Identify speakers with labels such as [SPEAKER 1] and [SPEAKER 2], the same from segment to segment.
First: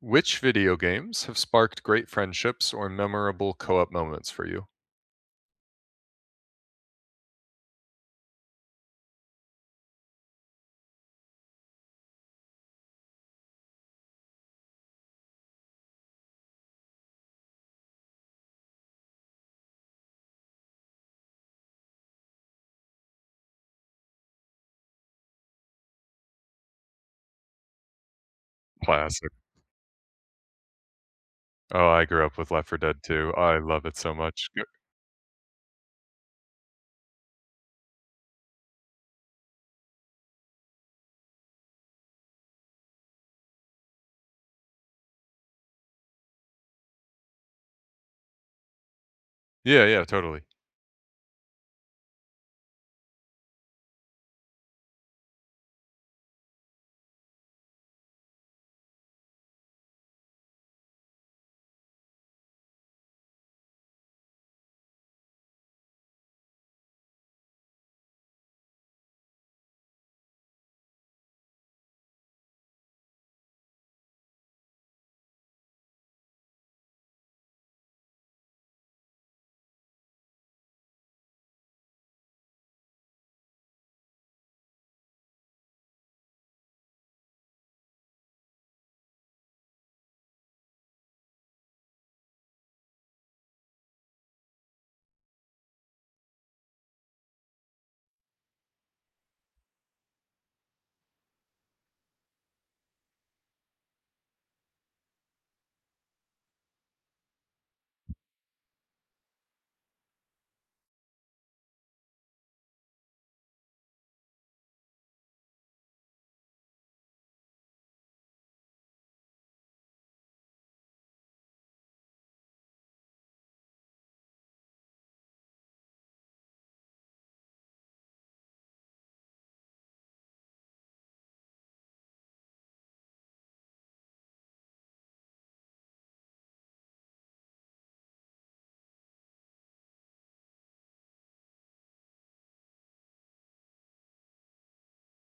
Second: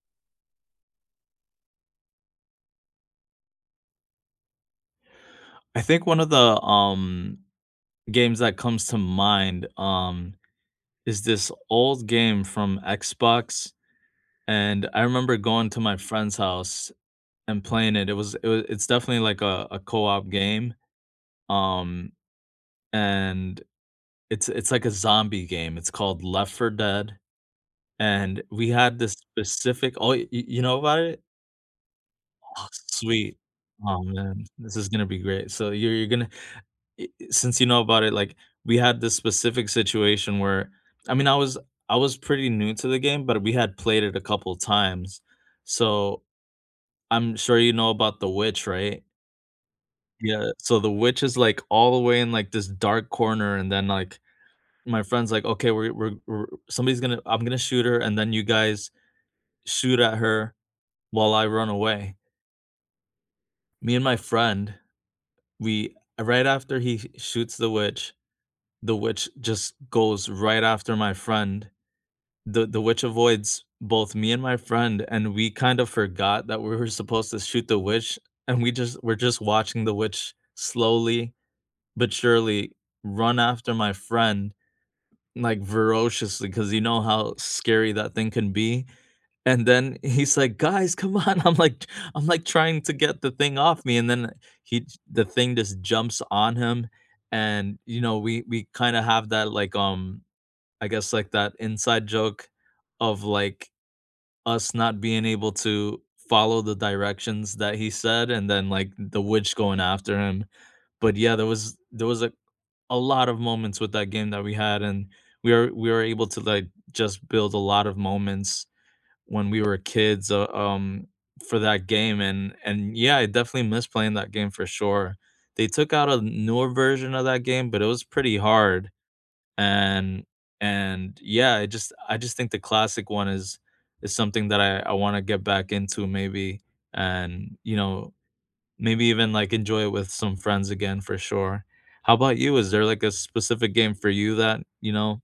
[SPEAKER 1] Which video games have sparked great friendships or memorable co-op moments for you?
[SPEAKER 2] I think one of games that comes to mind, is this old game from Xbox, and I remember going to my friend's house and playing it. It was it's definitely like a co-op game, um, and it's like a zombie game. It's called Left 4 Dead, and we had this
[SPEAKER 1] Classic.
[SPEAKER 2] specific oh, y you know about it?
[SPEAKER 1] Oh, I grew up with Left
[SPEAKER 2] Oh,
[SPEAKER 1] 4 Dead too.
[SPEAKER 2] sweet.
[SPEAKER 1] I love it
[SPEAKER 2] Oh,
[SPEAKER 1] so
[SPEAKER 2] man.
[SPEAKER 1] much. G
[SPEAKER 2] This is gonna be great. So you're gonna since you know about it, like we had this specific situation where I was I was pretty new to the game, but we had played it a couple times. So I'm sure you know about the witch, right?
[SPEAKER 1] Yeah, yeah, totally.
[SPEAKER 2] Yeah. So the witch is like all the way in like this dark corner, and then like my friend's like, okay, we're somebody's gonna I'm gonna shoot her, and then you guys shoot at her while I run away. Me and my friend, we right after he shoots the witch just goes right after my friend the witch avoids both me and my friend, and we kind of forgot that we were supposed to shoot the witch, and we're just watching the witch slowly but surely run after my friend like ferociously because you know how scary that thing can be. And then he's like, "Guys, come on!" I'm like trying to get the thing off me, and then he the thing just jumps on him, and we kind of have that like, I guess like that inside joke of like us not being able to follow the directions that he said and then like the witch going after him. But yeah, there was a lot of moments with that game that we had and we were able to like just build a lot of moments when we were kids for that game and yeah, I definitely miss playing that game for sure. They took out a newer version of that game, but it was pretty hard and and yeah, I just think the classic one is something that I want to get back into maybe, and you know maybe even like enjoy it with some friends again for sure. How about you? Is there like a specific game for you that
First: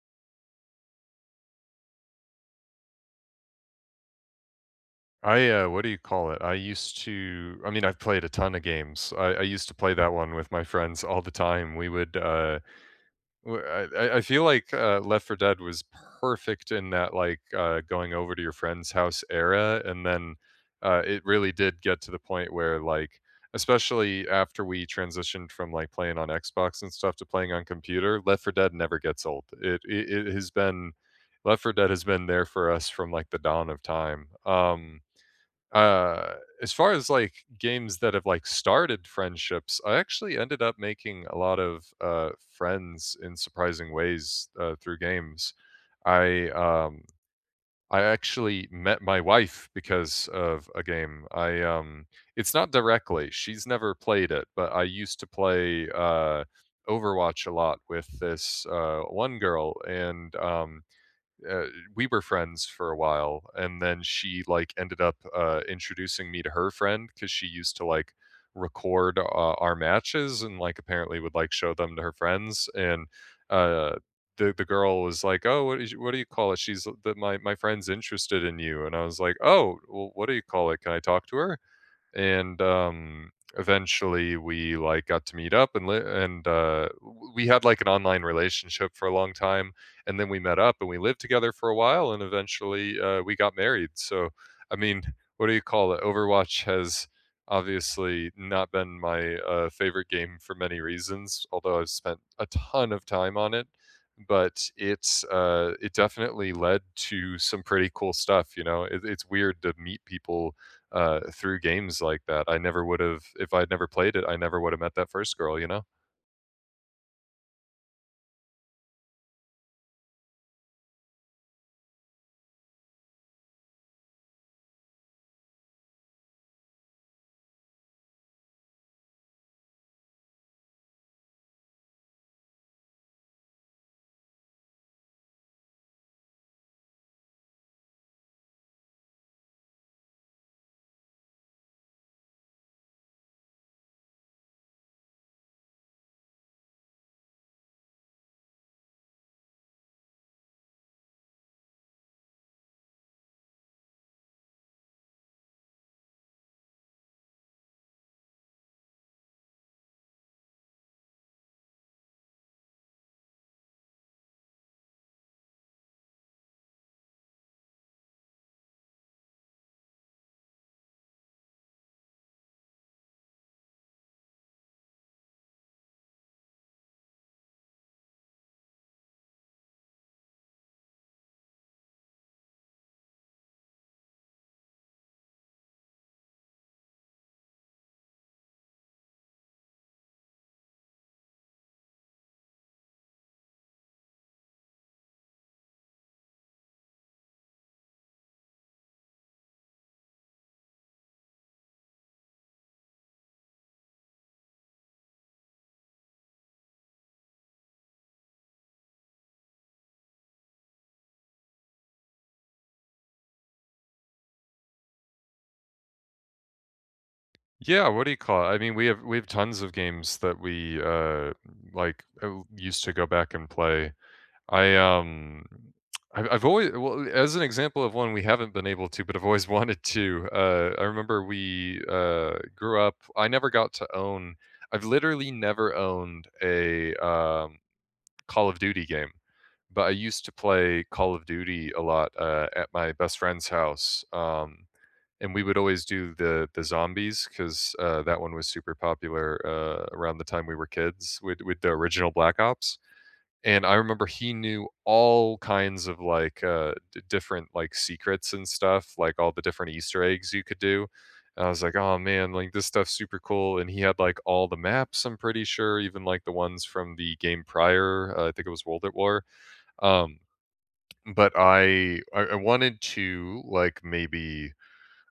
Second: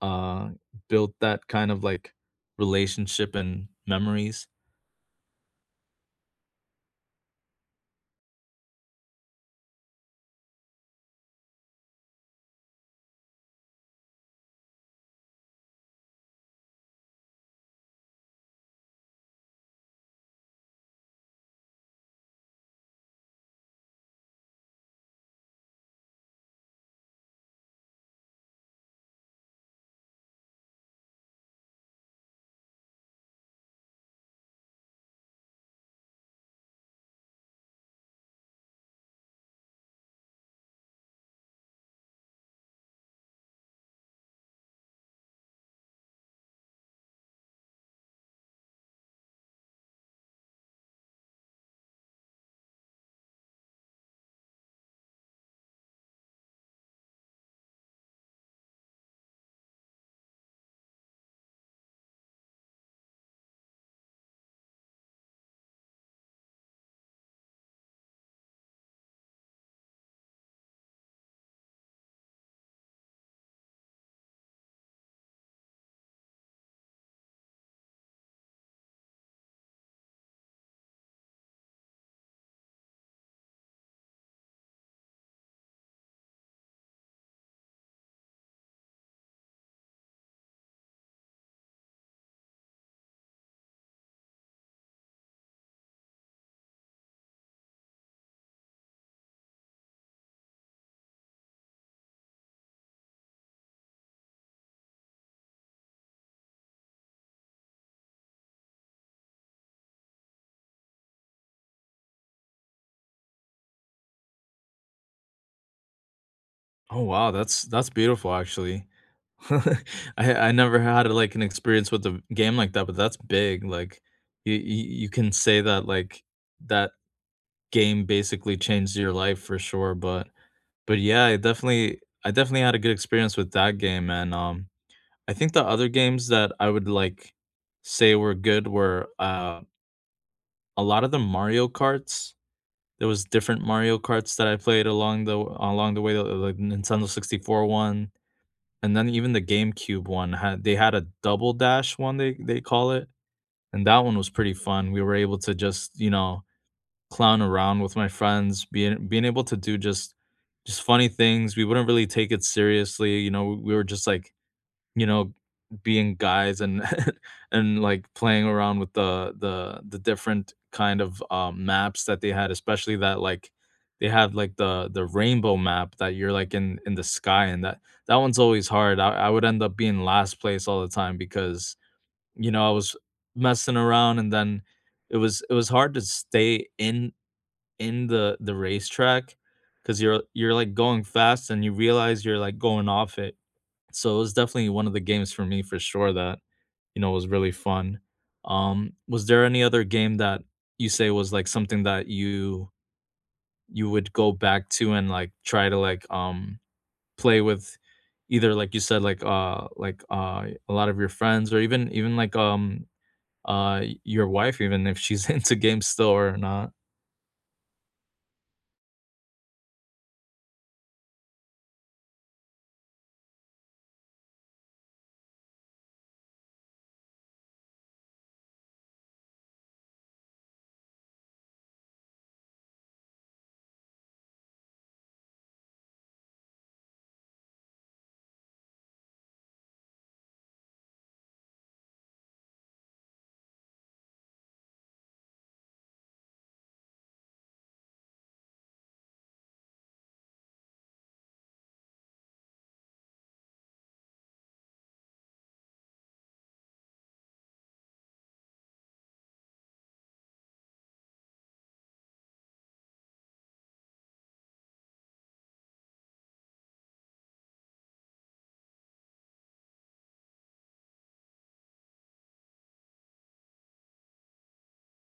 [SPEAKER 2] uh built that kind of like relationship and memories?
[SPEAKER 1] I, what do you call it? I used to I mean, I've played a ton of games. I used to play that one with my friends all the time. We would, Wh- I I feel like, Left 4 Dead was perfect in that, like, going over to your friend's house era, and then, it really did get to the point where, like especially after we transitioned from, like, playing on Xbox and stuff to playing on computer, Left 4 Dead never gets old. It has been Left 4 Dead has been there for us from, like, the dawn of time. Uh, as far as, like, games that have, like, started friendships, I actually ended up making a lot of, friends in surprising ways, through games. I, um I actually met my wife because of a game. I it's not directly, she's never played it, but I used to play, Overwatch a lot with this, one girl, and, uh, we were friends for a while, and then she like ended up introducing me to her friend because she used to like record our matches, and like apparently would like show them to her friends. And uh the, girl was like, "Oh, what, is, what do you call it she's my friend's interested in you." And I was like, "Oh, well, what do you call it can I talk to her?" and Eventually we like got to meet up, and we had like an online relationship for a long time, and then we met up and we lived together for a while, and eventually we got married. So I mean, what do you call it Overwatch has obviously not been my favorite game for many reasons, although I've spent a ton of time on it. But it's it definitely led to some pretty cool stuff, you know. It's weird to meet people through games like that. I never would have. If I'd never played it, I never would have met that first girl, you know?
[SPEAKER 2] Oh wow, that's beautiful actually. I never had, like, an experience with a game like that, but that's big, like, you can say that, like, that game basically changed your life for sure, but yeah, I definitely had a good experience with that game, and I think the other games that I would, like, say were good were a lot of the Mario Karts. There was different Mario Karts that I played along the way, the Nintendo 64 one. And then even the GameCube one had they had a double dash one, they call it, and that one was pretty fun. We were able to just, you know, clown around with my friends, being able to do just funny things. We wouldn't really take it seriously, you know, we were just like you know, being guys and and like playing around with the different kind of maps that they had, especially that like they had like the rainbow map that you're like in the sky, and that one's always hard. I would end up being last place all the time because you know I was messing around, and then it was hard to stay in the racetrack because you're like going fast and you realize you're like going off it, so it was definitely one of the games for me for sure that, you know, was really fun. Was there any other game that you say was like something that you would go back to and like try to like play with either like you said like a lot of your friends or even like your wife even if she's into games still or not?
[SPEAKER 1] Yeah, what do you call it? I mean, we have tons of games that we used to go back and play. I um I've always well, as an example of one we haven't been able to, but I've always wanted to. I remember we grew up. I never got to own. I've literally never owned a Call of Duty game. But I used to play Call of Duty a lot, at my best friend's house, and we would always do the zombies, 'cause, that one was super popular, around the time we were kids, with the original Black Ops. And I remember he knew all kinds of, like, d different, like, secrets and stuff, like, all the different Easter eggs you could do, and I was like, "Oh man, like, this stuff's super cool," and he had, like, all the maps, I'm pretty sure, even, like, the ones from the game prior, I think it was World at War, um, but I wanted to, like, maybe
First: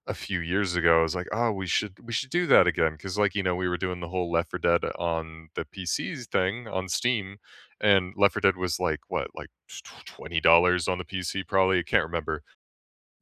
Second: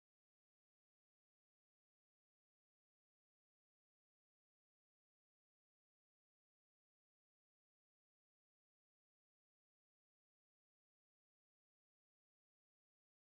[SPEAKER 1] a few years ago, I was like, "Oh, we should do that again." Because like, you know, we were doing the whole Left 4 Dead on the PCs thing on Steam, and Left 4 Dead was like what, like $20 on the PC, probably. I can't remember.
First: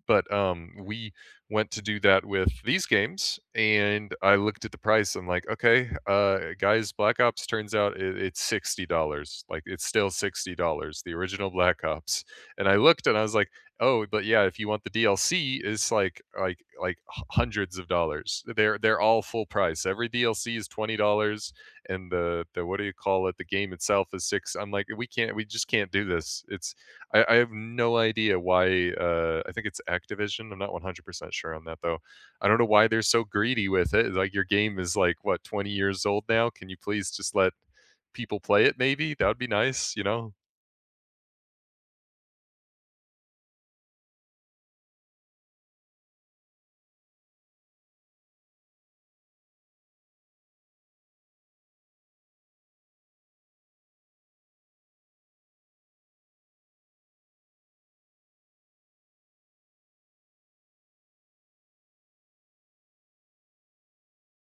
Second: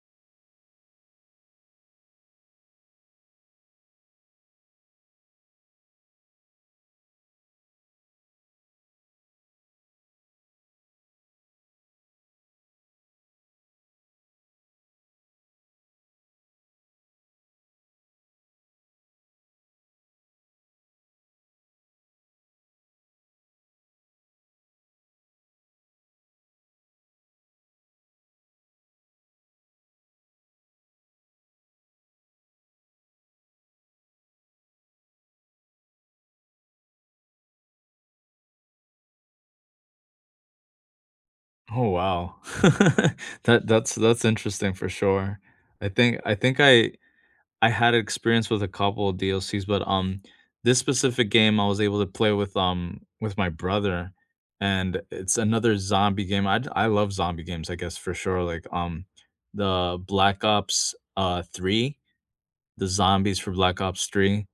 [SPEAKER 1] But, we went to do that with these games, and I looked at the price, I'm like, "Okay, guys, Black Ops turns out it's $60, like, it's still $60, the original Black Ops." And I looked and I was like, "Oh, but yeah, if you want the DLC, it's like h hundreds of dollars." They're all full price. Every DLC is $20 and the what do you call it? the game itself is 6 I'm like, we just can't do this." It's I have no idea why. I think it's Activision. I'm not 100% sure on that though. I don't know why they're so greedy with it. Like, your game is like what, 20 years old now. Can you please just let people play it? Maybe that would be nice. You know.
[SPEAKER 2] Oh wow. That's interesting for sure. I think I I had experience with a couple of DLCs, but this specific game I was able to play with with my brother, and it's another zombie game. I love zombie games, I guess, for sure, like the Black Ops 3, the zombies for Black Ops 3,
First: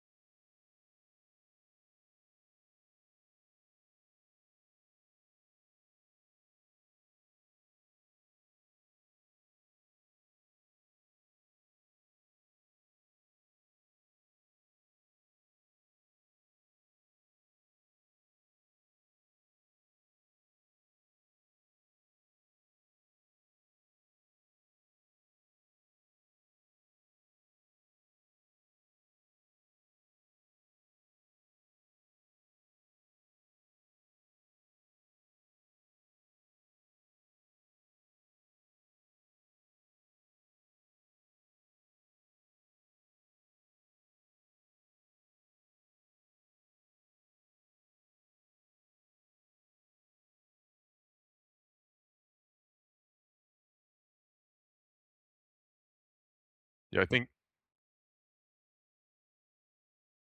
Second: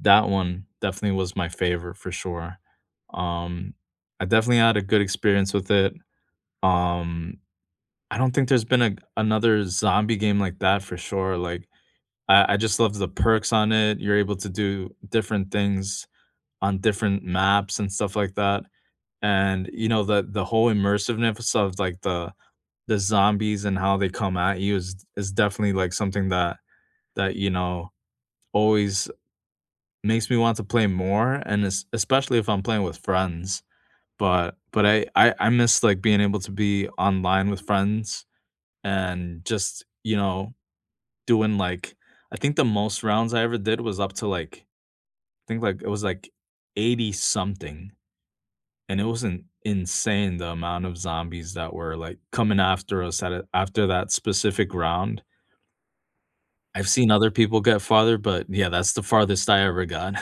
[SPEAKER 2] that one definitely was my favorite for sure. Um, I definitely had a good experience with it. Um, I don't think there's been a another zombie game like that for sure, like, I just love the perks on it. You're able to do different things on different maps and stuff like that. And, you know, the whole immersiveness of, like, the zombies and how they come at you is definitely, like, something that, you know, always makes me want to play more, and es especially if I'm playing with friends. But I miss, like, being able to be online with friends and just, you know, doing, like I think the most rounds I ever did was up to, like, it was like 80 something, and it wasn't insane the amount of zombies that were like coming after us at after that specific round. I've
[SPEAKER 1] Yeah, I
[SPEAKER 2] seen
[SPEAKER 1] think
[SPEAKER 2] other people get farther, but yeah, that's the farthest I ever got.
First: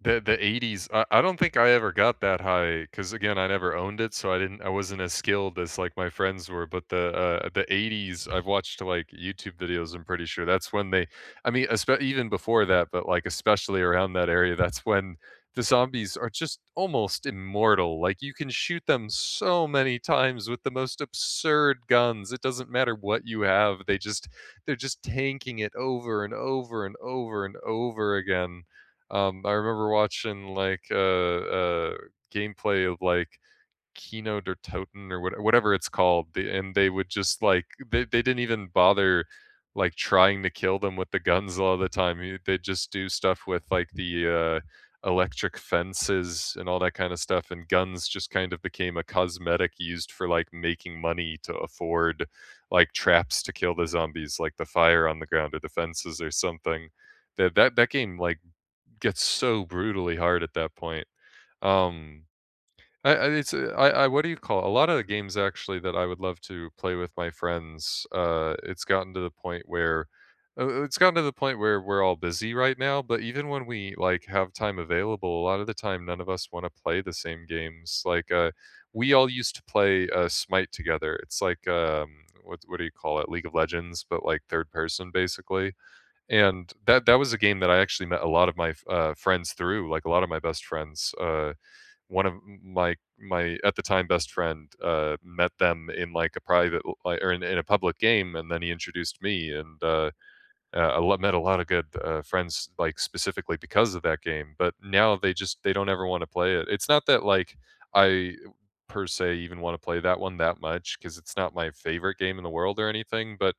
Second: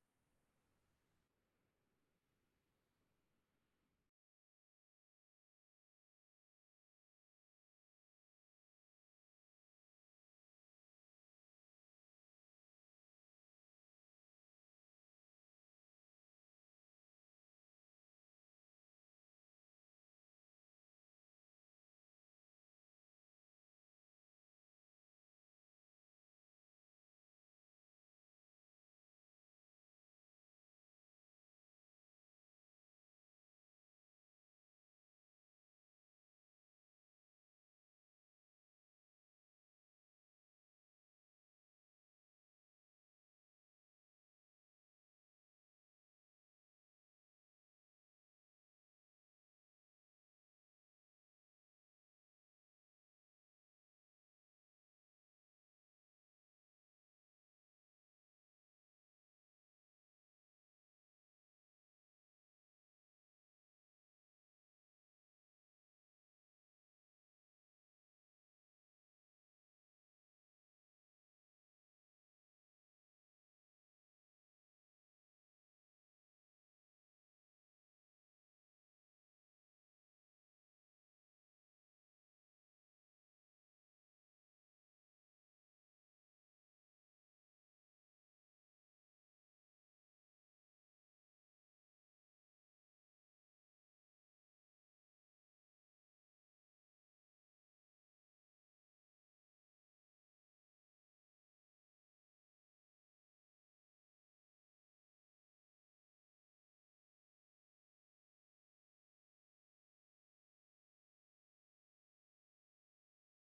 [SPEAKER 1] The 80s, I don't think I ever got that high, because again, I never owned it, so I wasn't as skilled as, like, my friends were, but the 80s, I've watched, like, YouTube videos, I'm pretty sure that's when they I mean, espe even before that, but, like, especially around that area, that's when the zombies are just almost immortal, like, you can shoot them so many times with the most absurd guns, it doesn't matter what you have, they just they're just tanking it over and over and over and over again. I remember watching like gameplay of like Kino der Toten or whatever it's called, and they would just like they didn't even bother like trying to kill them with the guns a lot of the time. They'd just do stuff with like the electric fences and all that kind of stuff, and guns just kind of became a cosmetic used for like making money to afford like traps to kill the zombies, like the fire on the ground or the fences or something. That game like gets so brutally hard at that point. Um, I it's I what do you call it? A lot of the games actually that I would love to play with my friends. It's gotten to the point where we're all busy right now. But even when we like have time available, a lot of the time none of us want to play the same games. Like we all used to play Smite together. It's like what do you call it? League of Legends, but like third person basically. And that was a game that I actually met a lot of my friends through, like, a lot of my best friends, one of my at the time best friend, met them in, like, a private like, or in a public game, and then he introduced me, and, met a lot of good friends like specifically because of that game, but now they just they don't ever want to play it. It's not that like I per se even want to play that one that much, because it's not my favorite game in the world or anything, but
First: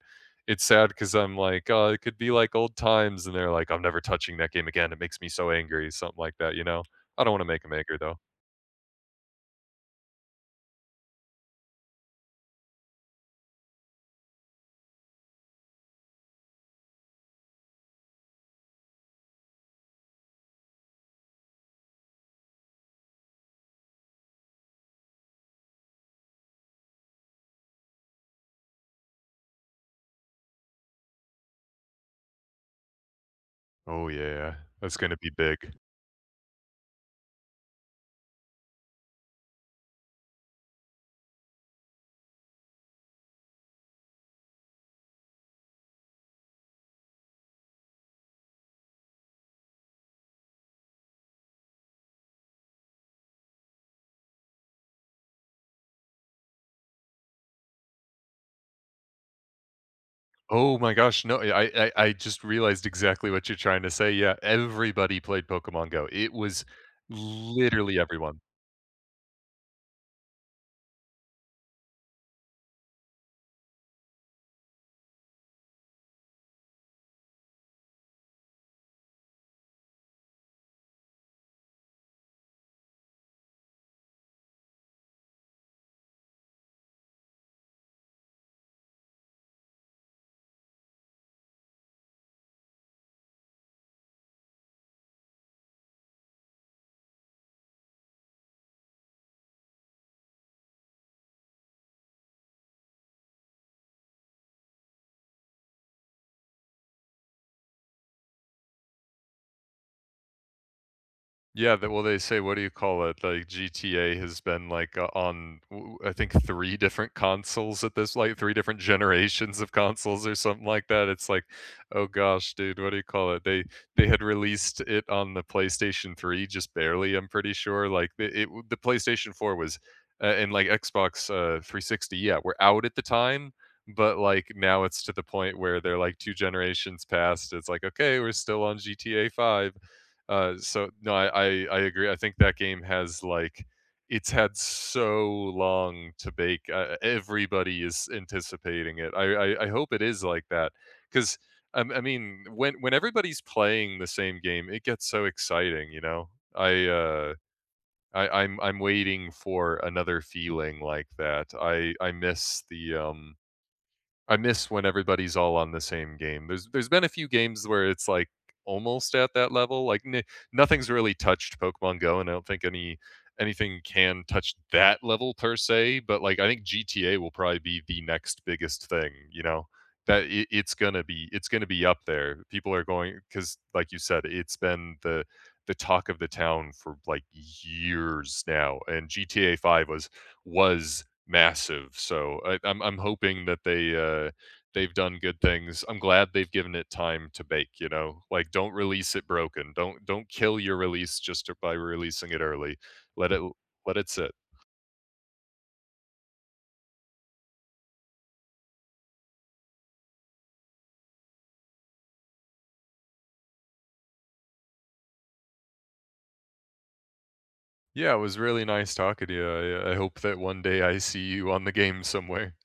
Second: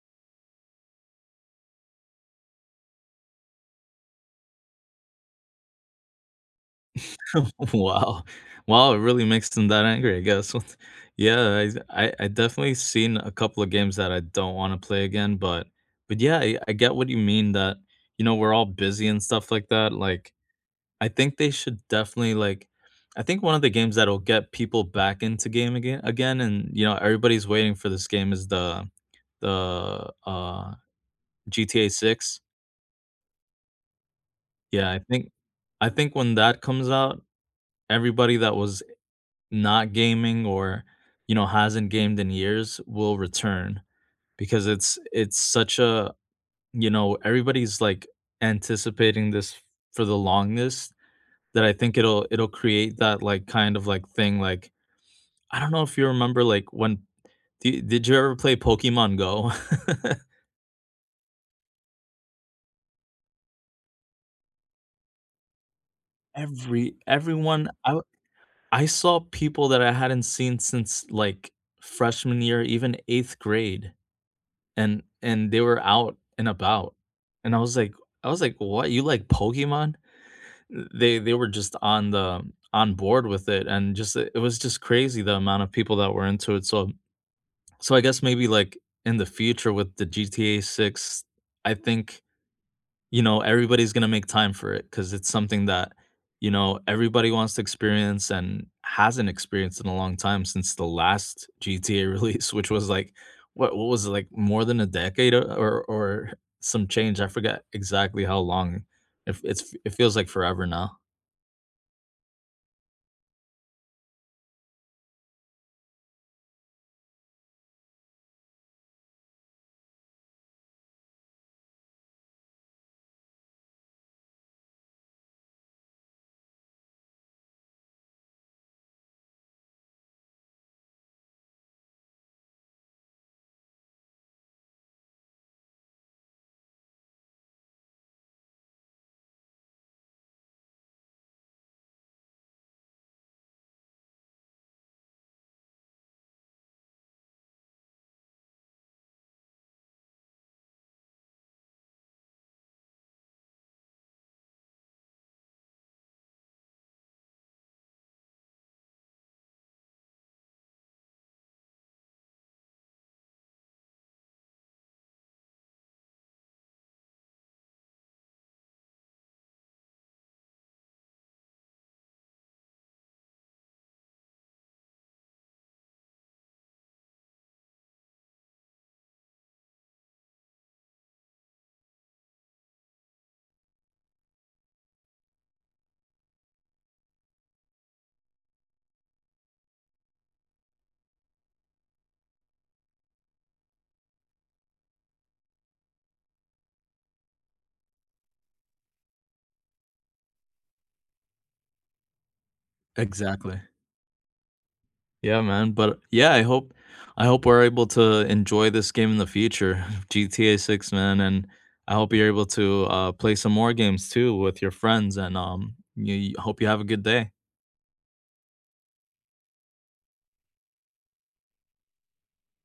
[SPEAKER 1] it's sad because I'm like, "Oh, it could be like old times," and they're like, "I'm never touching that game again. It makes me so angry," something like that, you know. I don't want to make them angry though.
[SPEAKER 2] Wow, wow, it really makes them that angry, I guess. Yeah, I I definitely seen a couple of games that I don't want to play again, but yeah, I get what you mean that you know we're all busy and stuff like that. Like I think they should definitely like I think one of the games that'll get people back into game again and you know everybody's waiting for this game is the GTA 6.
[SPEAKER 1] Oh yeah,
[SPEAKER 2] Yeah,
[SPEAKER 1] that's
[SPEAKER 2] I
[SPEAKER 1] gonna
[SPEAKER 2] think
[SPEAKER 1] be big.
[SPEAKER 2] I think when that comes out everybody that was not gaming or you know hasn't gamed in years will return because it's such a you know everybody's like anticipating this for the longest that I think it'll create that like kind of like thing, like I don't know if you remember, like, when did you ever play Pokemon Go?
[SPEAKER 1] Oh my gosh, no, I just realized exactly what you're trying to say, yeah, everybody played Pokemon Go, it was
[SPEAKER 2] Everyone
[SPEAKER 1] literally everyone.
[SPEAKER 2] I saw people that I hadn't seen since, like, freshman year, even 8th grade, and they were out and about, and I was like, "What? You like Pokemon?" They were just on the on board with it, and just it was just crazy the amount of people that were into it, so so I guess maybe, like, in the future with the GTA 6, I think you know, everybody's gonna make time for it because it's something that, you know, everybody wants to experience and hasn't experienced in a long time since the last GTA release, which was like, what was it like more than a decade or some change? I forget exactly how long. If it's it feels like forever now.
[SPEAKER 1] Yeah, that well, they say, what do you call it? Like GTA has been like I think, three different consoles at this, like three different generations of consoles or something like that. It's like, oh gosh, dude, what do you call it? They had released it on the PlayStation 3 just barely, I'm pretty sure. Like the PlayStation 4 was, and like Xbox 360, yeah, were out at the time. But like now it's to the point where they're like two generations past. It's like, okay, we're still on GTA 5 so no, I agree. I think that game has like it's had so long to bake. Everybody is anticipating it. I hope it is like that, because I mean when everybody's playing the same game, it gets so exciting. You know, I uh I I'm waiting for another feeling like that. I miss the I miss when everybody's all on the same game. There's been a few games where it's, like, almost at that level, like, n nothing's really touched Pokemon Go, and I don't think anything can touch that level per se, but, like, I think GTA will probably be the next biggest thing, you know? That it's gonna be up there. People are going because, like you said, it's been the talk of the town for, like, years now, and GTA 5 was was massive, so I'm hoping that they, they've done good things. I'm glad they've given it time to bake, you know? Like, don't release it broken. Don't kill your release just to by releasing it early. Let it
[SPEAKER 2] Exactly.
[SPEAKER 1] let it sit.
[SPEAKER 2] Yeah, man. But yeah, I hope we're able to enjoy this game in the future, GTA 6, man, and I hope you're able to play some more games too with your friends. And you- hope you have a good day.
[SPEAKER 1] Yeah, it was really nice talking to you. I hope that one day I see you on the game somewhere.